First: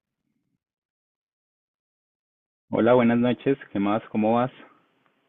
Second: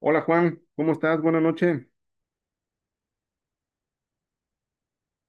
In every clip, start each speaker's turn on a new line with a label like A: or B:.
A: Hola Juan, ¿cómo estás? Buenas noches.
B: Hola, buenas noches. ¿Qué más? ¿Cómo vas?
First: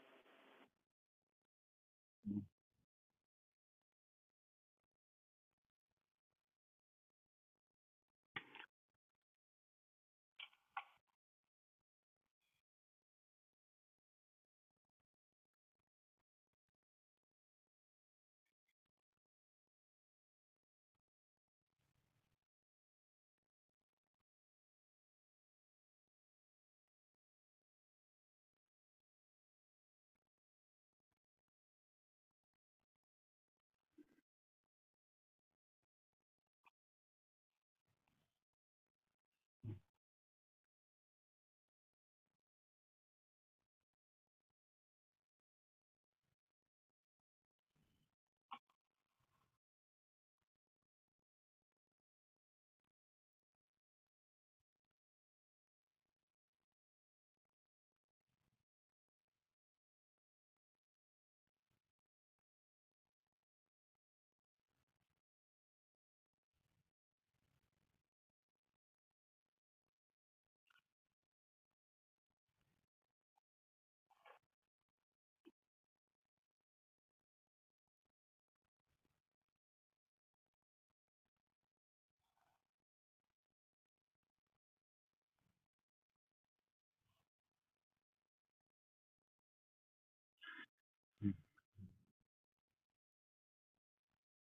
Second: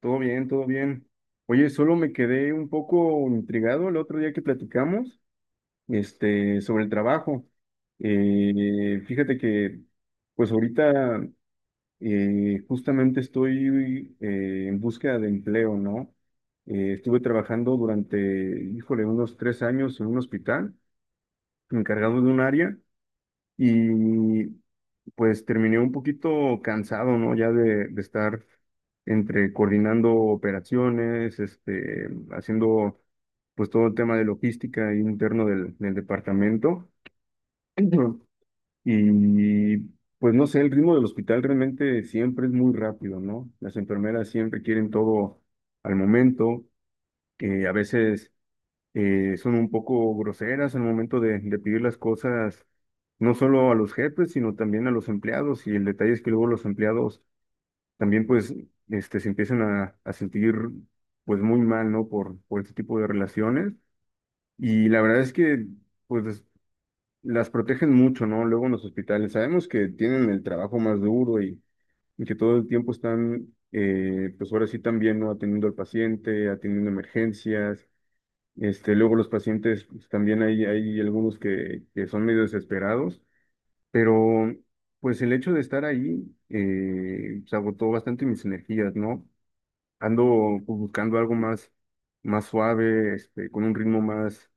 A: Todo bien, todo bien. Oye, solo me quedé un poco intrigado el otro día que platicamos, sobre el trabajo. Fíjate que, pues ahorita justamente estoy en búsqueda de empleo, ¿no? Estuve trabajando durante, híjole, unos 3 años en un hospital, encargado de un área, y pues terminé un poquito cansado, ¿no? Ya de estar entre coordinando operaciones, este, haciendo pues todo el tema de logística interno del departamento. Ujú. Y pues no sé, el ritmo del hospital realmente siempre es muy rápido, ¿no? Las enfermeras siempre quieren todo al momento, que a veces son un poco groseras al momento de pedir las cosas, no solo a los jefes, sino también a los empleados. Y el detalle es que luego los empleados también, pues, este, se empiezan a sentir, pues, muy mal, ¿no? Por este tipo de relaciones. Y la verdad es que, pues, las protegen mucho, ¿no? Luego en los hospitales. Sabemos que tienen el trabajo más duro y que todo el tiempo están, pues, ahora sí también, ¿no? Atendiendo al paciente, atendiendo emergencias este, luego los pacientes, pues, también hay algunos que son medio desesperados, pero pues el hecho de estar ahí pues, agotó bastante mis energías, ¿no? Ando pues, buscando algo más, más suave, este, con un ritmo más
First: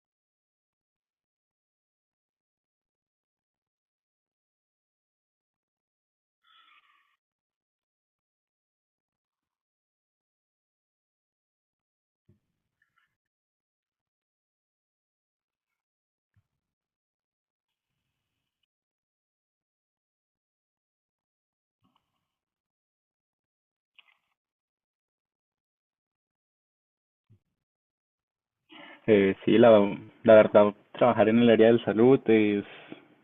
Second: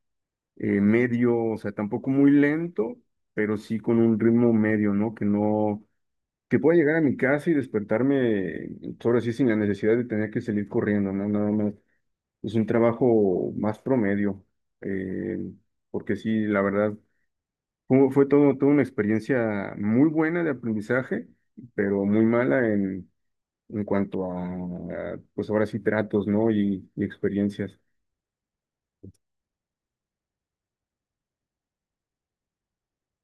A: medio, o sea, tampoco muy lento, pero sí con un ritmo medio, ¿no? Que no, que pueda llegar a mi casa y despertarme, pues, ahora sí, sin la necesidad de tener que salir corriendo, ¿no? Nada más es un trabajo más promedio, eh, porque sí, la verdad, fue, fue todo, toda una experiencia muy buena de aprendizaje, pero muy mala en cuanto a, pues ahora sí, tratos, ¿no? Y experiencias.
B: Sí, la verdad, trabajar en el área de salud es,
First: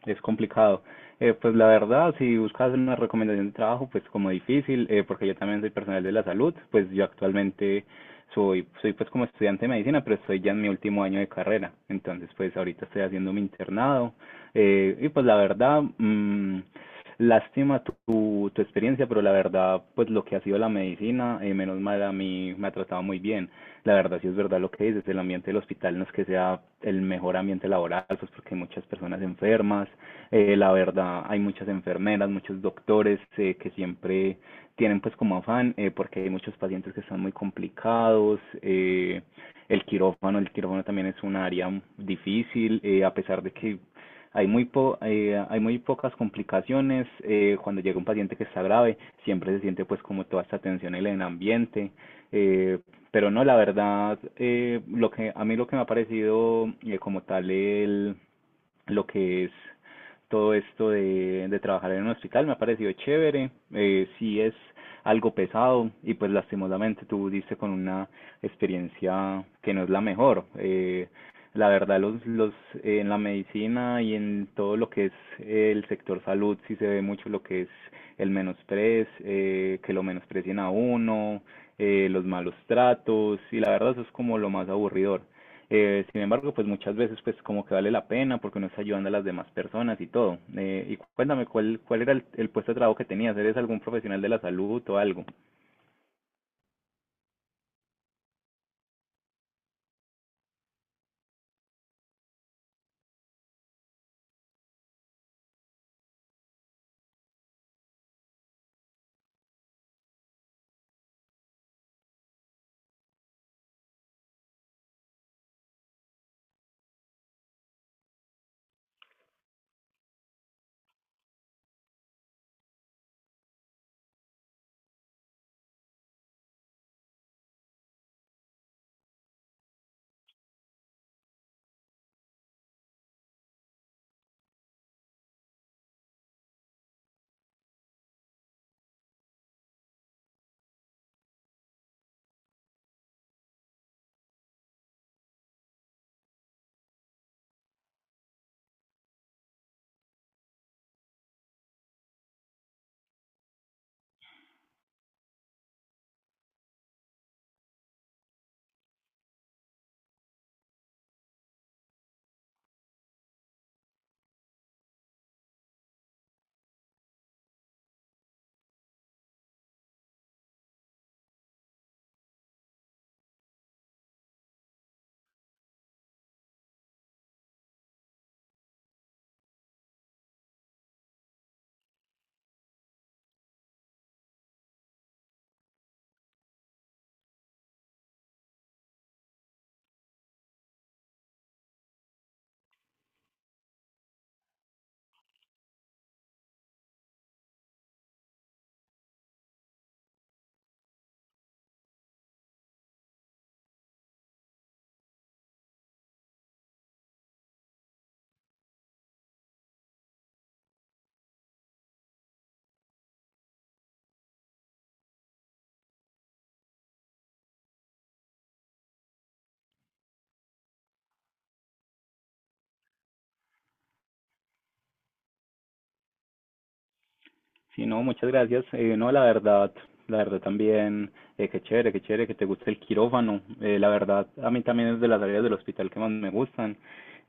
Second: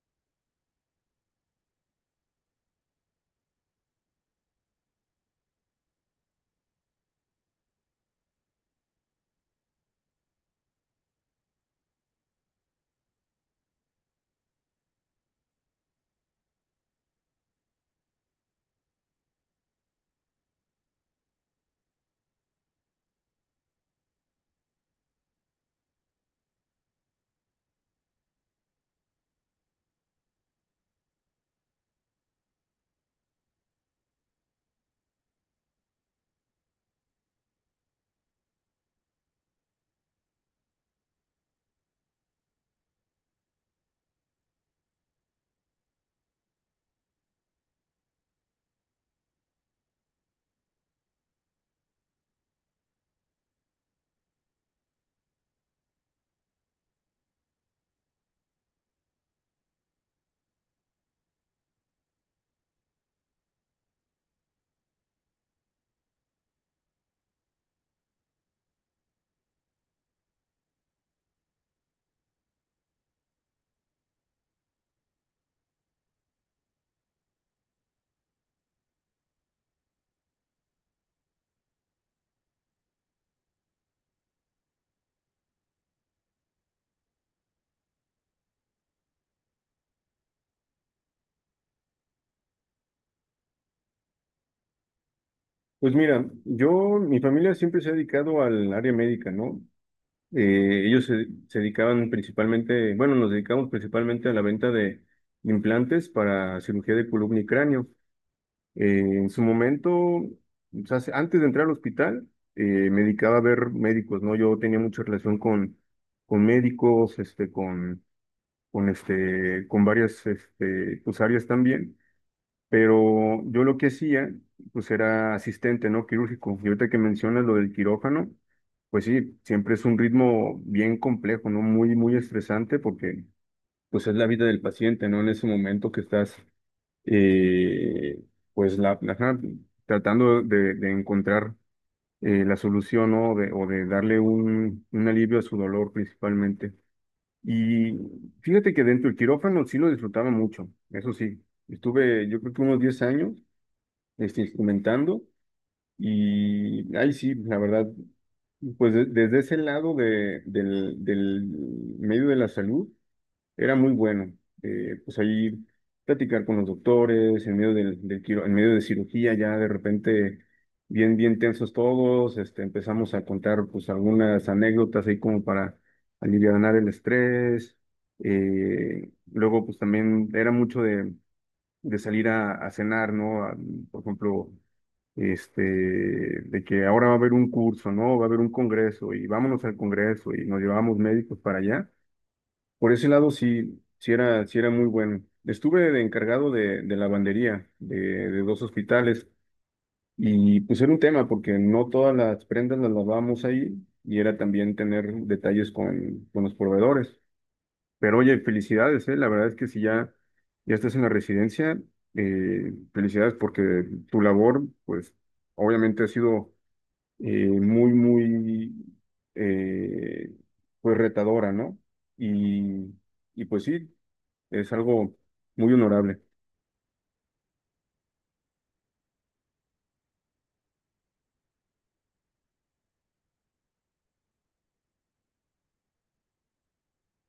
B: es complicado. Pues la verdad, si buscas una recomendación de trabajo, pues como difícil, porque yo también soy personal de la salud, pues yo actualmente soy, pues como estudiante de medicina, pero estoy ya en mi último año de carrera. Entonces, pues ahorita estoy haciendo mi internado. Y pues la verdad, lástima tu experiencia, pero la verdad, pues lo que ha sido la medicina, menos mal a mí me ha tratado muy bien. La verdad, sí es verdad lo que dices, el ambiente del hospital no es que sea el mejor ambiente laboral, pues porque hay muchas personas enfermas, la verdad, hay muchas enfermeras, muchos doctores que siempre tienen pues como afán, porque hay muchos pacientes que están muy complicados, el quirófano también es un área difícil, a pesar de que hay muy pocas complicaciones. Cuando llega un paciente que está grave, siempre se siente pues como toda esta tensión en el ambiente. eh, pero no, la verdad, lo que, a mí lo que me ha parecido lo que es todo esto de trabajar en un hospital me ha parecido chévere, sí es algo pesado y pues lastimosamente tú diste con una experiencia que no es la mejor, la verdad, los, en la medicina y en todo lo que es el sector salud, sí se ve mucho lo que es el menosprez, que lo menosprecien a uno, los malos tratos, y la verdad eso es como lo más aburridor. Sin embargo, pues muchas veces pues como que vale la pena porque uno está ayudando a las demás personas y todo. Y cuéntame, ¿cuál era el puesto de trabajo que tenías? ¿Eres algún profesional de la salud o algo?
A: Pues mira, yo, mi familia siempre se ha dedicado al área médica, ¿no? Ellos se, se dedicaban principalmente, bueno, nos dedicamos principalmente a la venta de implantes para cirugía de columna y cráneo. En su momento, o sea, se- antes de entrar al hospital, me dedicaba a ver médicos, ¿no? Yo tenía mucha relación con médicos, este, con, con varias este, pues, áreas también, pero yo lo que hacía, pues era asistente, ¿no? Quirúrgico. Y ahorita que mencionas lo del quirófano, pues sí, siempre es un ritmo bien complejo, ¿no? Muy, muy estresante porque, pues es la vida del paciente, ¿no? En ese momento que estás eh, pues la ajá, tratando de encontrar la solución, ¿no? De- o de darle un alivio a su dolor principalmente. Y fíjate que dentro del quirófano sí lo disfrutaba mucho, eso sí, estuve yo creo que unos 10 años este, instrumentando y ahí sí, la verdad, pues de- desde ese lado de- del medio de la salud. Era muy bueno. Pues allí platicar con los doctores, en medio del quiro- en medio de cirugía, ya de repente bien, bien tensos todos, este, empezamos a contar pues algunas anécdotas ahí como para alivianar el estrés. Luego pues también era mucho de salir a cenar, ¿no? A- por ejemplo, este, de que ahora va a haber un curso, ¿no? Va a haber un congreso y vámonos al congreso y nos llevábamos médicos para allá. Por ese lado sí, sí era muy bueno. Estuve de encargado de lavandería de 2 hospitales y pues era un tema porque no todas las prendas las lavábamos ahí y era también tener detalles con los proveedores. Pero oye, felicidades, ¿eh? La verdad es que si ya, ya estás en la residencia, felicidades porque tu labor, pues obviamente ha sido muy, muy, eh, pues retadora, ¿no? Y, y pues sí. Es algo muy honorable.
B: Sí, no, muchas gracias. No, la verdad también, qué chévere que te guste el quirófano. La verdad, a mí también es de las áreas del hospital que más me gustan.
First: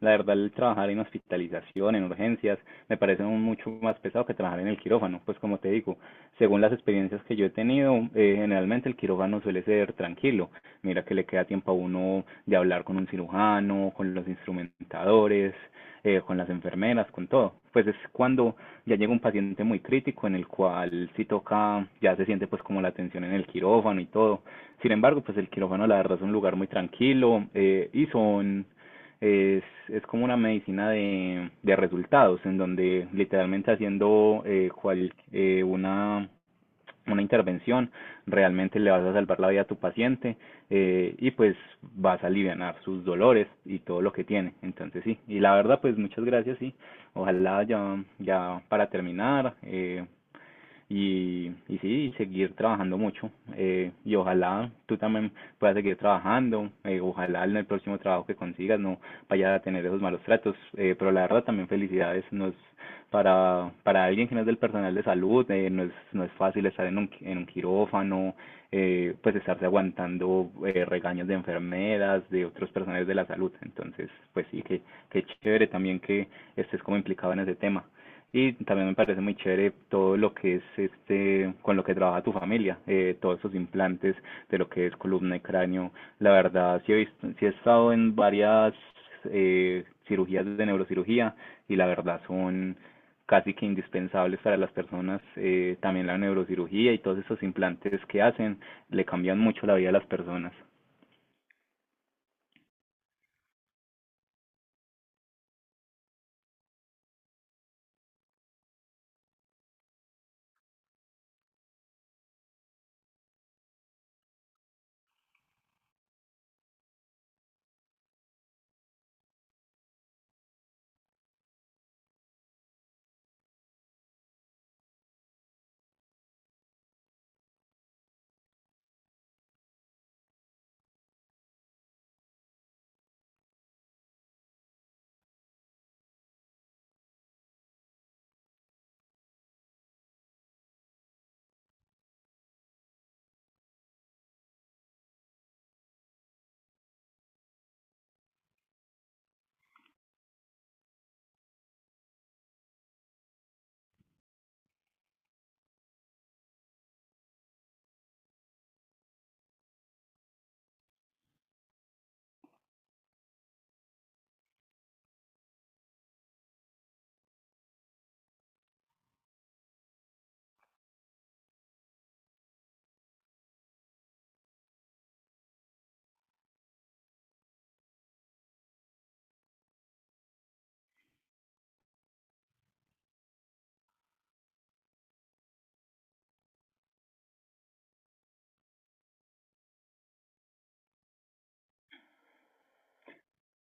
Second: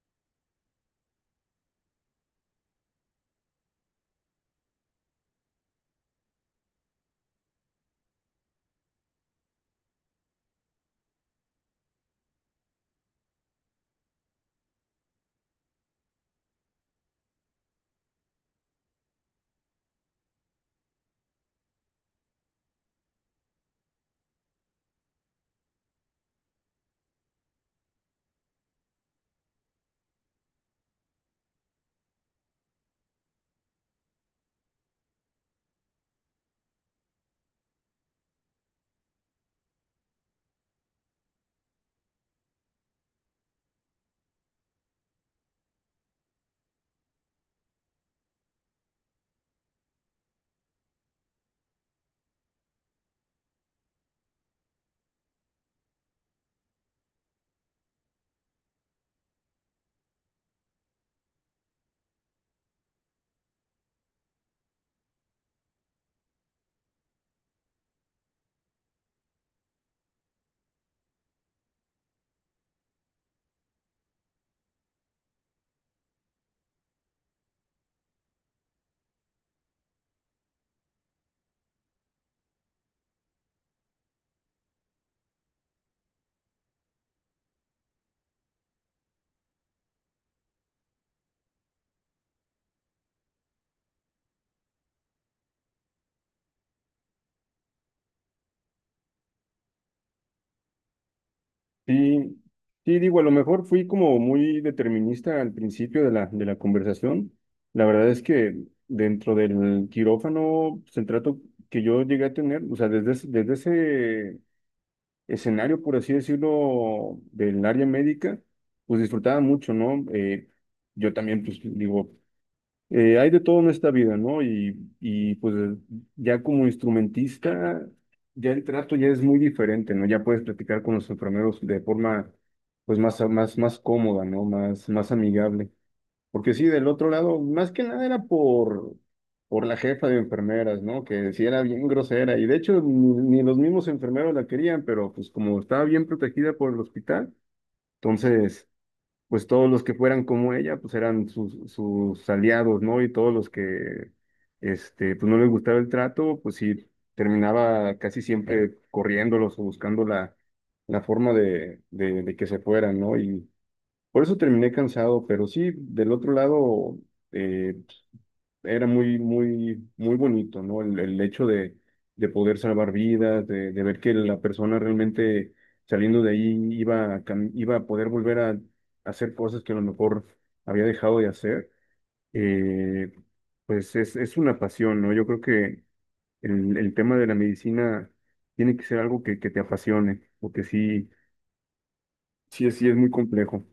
B: La verdad, el trabajar en hospitalización, en urgencias, me parece un mucho más pesado que trabajar en el quirófano, pues como te digo. Según las experiencias que yo he tenido, generalmente el quirófano suele ser tranquilo. Mira que le queda tiempo a uno de hablar con un cirujano, con los instrumentadores, con las enfermeras, con todo. Pues es cuando ya llega un paciente muy crítico en el cual si toca, ya se siente pues como la tensión en el quirófano y todo. Sin embargo, pues el quirófano la verdad es un lugar muy tranquilo y son es como una medicina de resultados, en donde literalmente haciendo una intervención, realmente le vas a salvar la vida a tu paciente y pues vas a aliviar sus dolores y todo lo que tiene. Entonces sí, y la verdad pues muchas gracias, sí. Ojalá ya, ya para terminar y sí, y seguir trabajando mucho y ojalá tú también puedas seguir trabajando, ojalá en el próximo trabajo que consigas no vayas a tener esos malos tratos, pero la verdad también felicidades, nos para alguien que no es del personal de salud, no es fácil estar en un quirófano, pues estarse aguantando regaños de enfermeras, de otros personales de la salud. Entonces, pues sí, que chévere también que estés como implicado en ese tema. Y también me parece muy chévere todo lo que es este, con lo que trabaja tu familia, todos esos implantes de lo que es columna y cráneo. La verdad, sí he visto, sí he estado en varias cirugías de neurocirugía y la verdad son casi que indispensables para las personas, también la neurocirugía y todos esos implantes que hacen le cambian mucho la vida a las personas.
A: Sí, sí, digo, a lo mejor fui como muy determinista al principio de la conversación. La verdad es que dentro del quirófano, pues, el trato que yo llegué a tener, o sea, desde ese escenario, por así decirlo, del área médica, pues disfrutaba mucho, ¿no? Yo también, pues digo, eh, hay de todo en esta vida, ¿no? Y pues ya como instrumentista, ya el trato ya es muy diferente, ¿no? Ya puedes platicar con los enfermeros de forma pues más, más, más cómoda, ¿no? Más, más amigable. Porque sí, del otro lado, más que nada era por la jefa de enfermeras, ¿no? Que sí era bien grosera. Y de hecho, ni, ni los mismos enfermeros la querían, pero pues como estaba bien protegida por el hospital, entonces pues todos los que fueran como ella, pues eran sus, sus aliados, ¿no? Y todos los que, este, pues no les gustaba el trato, pues sí, terminaba casi siempre corriéndolos o buscando la, la forma de que se fueran, ¿no? Y por eso terminé cansado, pero sí, del otro lado, eh, era muy, muy, muy bonito, ¿no? El hecho de poder salvar vidas, de ver que la persona realmente saliendo de ahí iba a, cam- iba a poder volver a, hacer cosas que a lo mejor había dejado de hacer, eh, pues es una pasión, ¿no? Yo creo que el tema de la medicina tiene que ser algo que te apasione, porque sí, sí, sí es muy complejo.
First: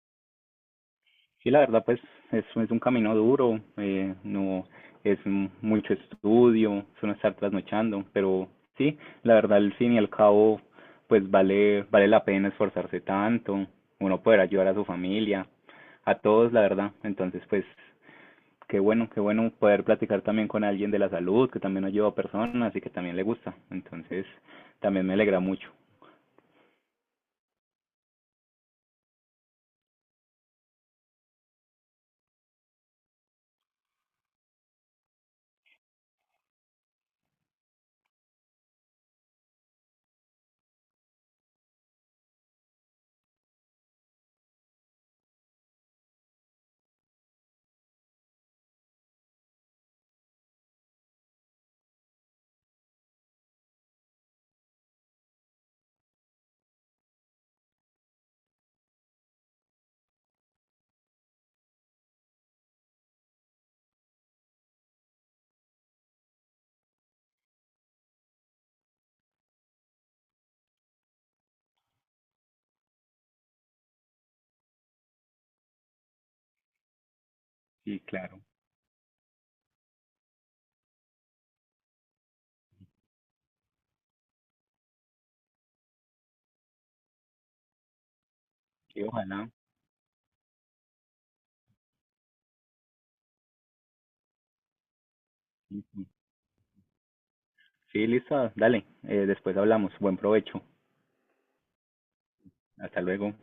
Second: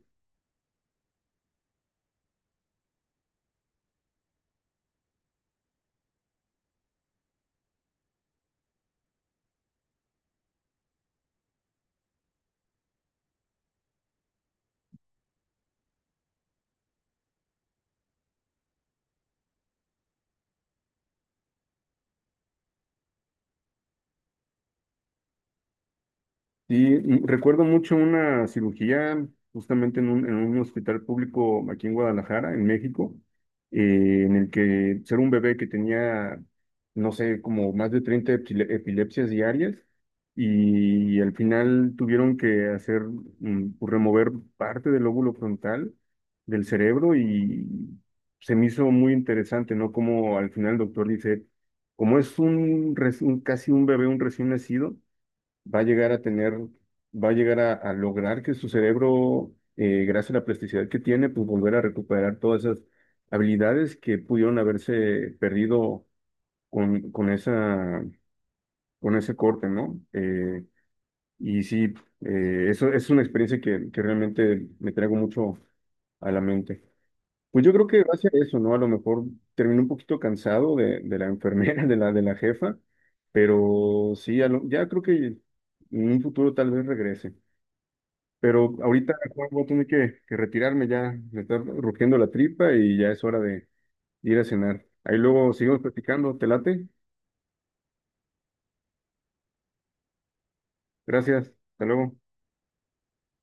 B: Sí, la verdad, pues es un camino duro, no es mucho estudio, es no estar trasnochando, pero sí, la verdad, al fin y al cabo, pues vale, vale la pena esforzarse tanto, uno poder ayudar a su familia, a todos, la verdad. Entonces, pues qué bueno, qué bueno poder platicar también con alguien de la salud, que también ayuda a personas y que también le gusta. Entonces, también me alegra mucho.
A: Sí, y mm, recuerdo mucho una cirugía justamente en un hospital público aquí en Guadalajara, en México, en el que era un bebé que tenía, no sé, como más de 30 epile- epilepsias diarias y al final tuvieron que hacer, mm, pues, remover parte del lóbulo frontal del cerebro y se me hizo muy interesante, ¿no? Como al final el doctor dice, como es un, res- un casi un bebé, un recién nacido va a llegar a tener, va a llegar a lograr que su cerebro, gracias a la plasticidad que tiene, pues volver a recuperar todas esas habilidades que pudieron haberse perdido con esa, con ese corte, ¿no? Y sí, eso es una experiencia que realmente me traigo mucho a la mente. Pues yo creo
B: Sí,
A: que gracias a
B: claro.
A: eso, ¿no? A lo mejor terminé un poquito cansado de la enfermera, de la jefa, pero sí, a lo- ya creo que en un futuro tal vez regrese. Pero
B: Y
A: ahorita Juan,
B: ojalá.
A: voy a tener que retirarme ya. Me está rugiendo la tripa y ya es hora de ir a cenar. Ahí luego seguimos platicando. ¿Te late?
B: Sí, listo, dale. Después hablamos. Buen provecho.
A: Gracias. Hasta luego.
B: Hasta luego.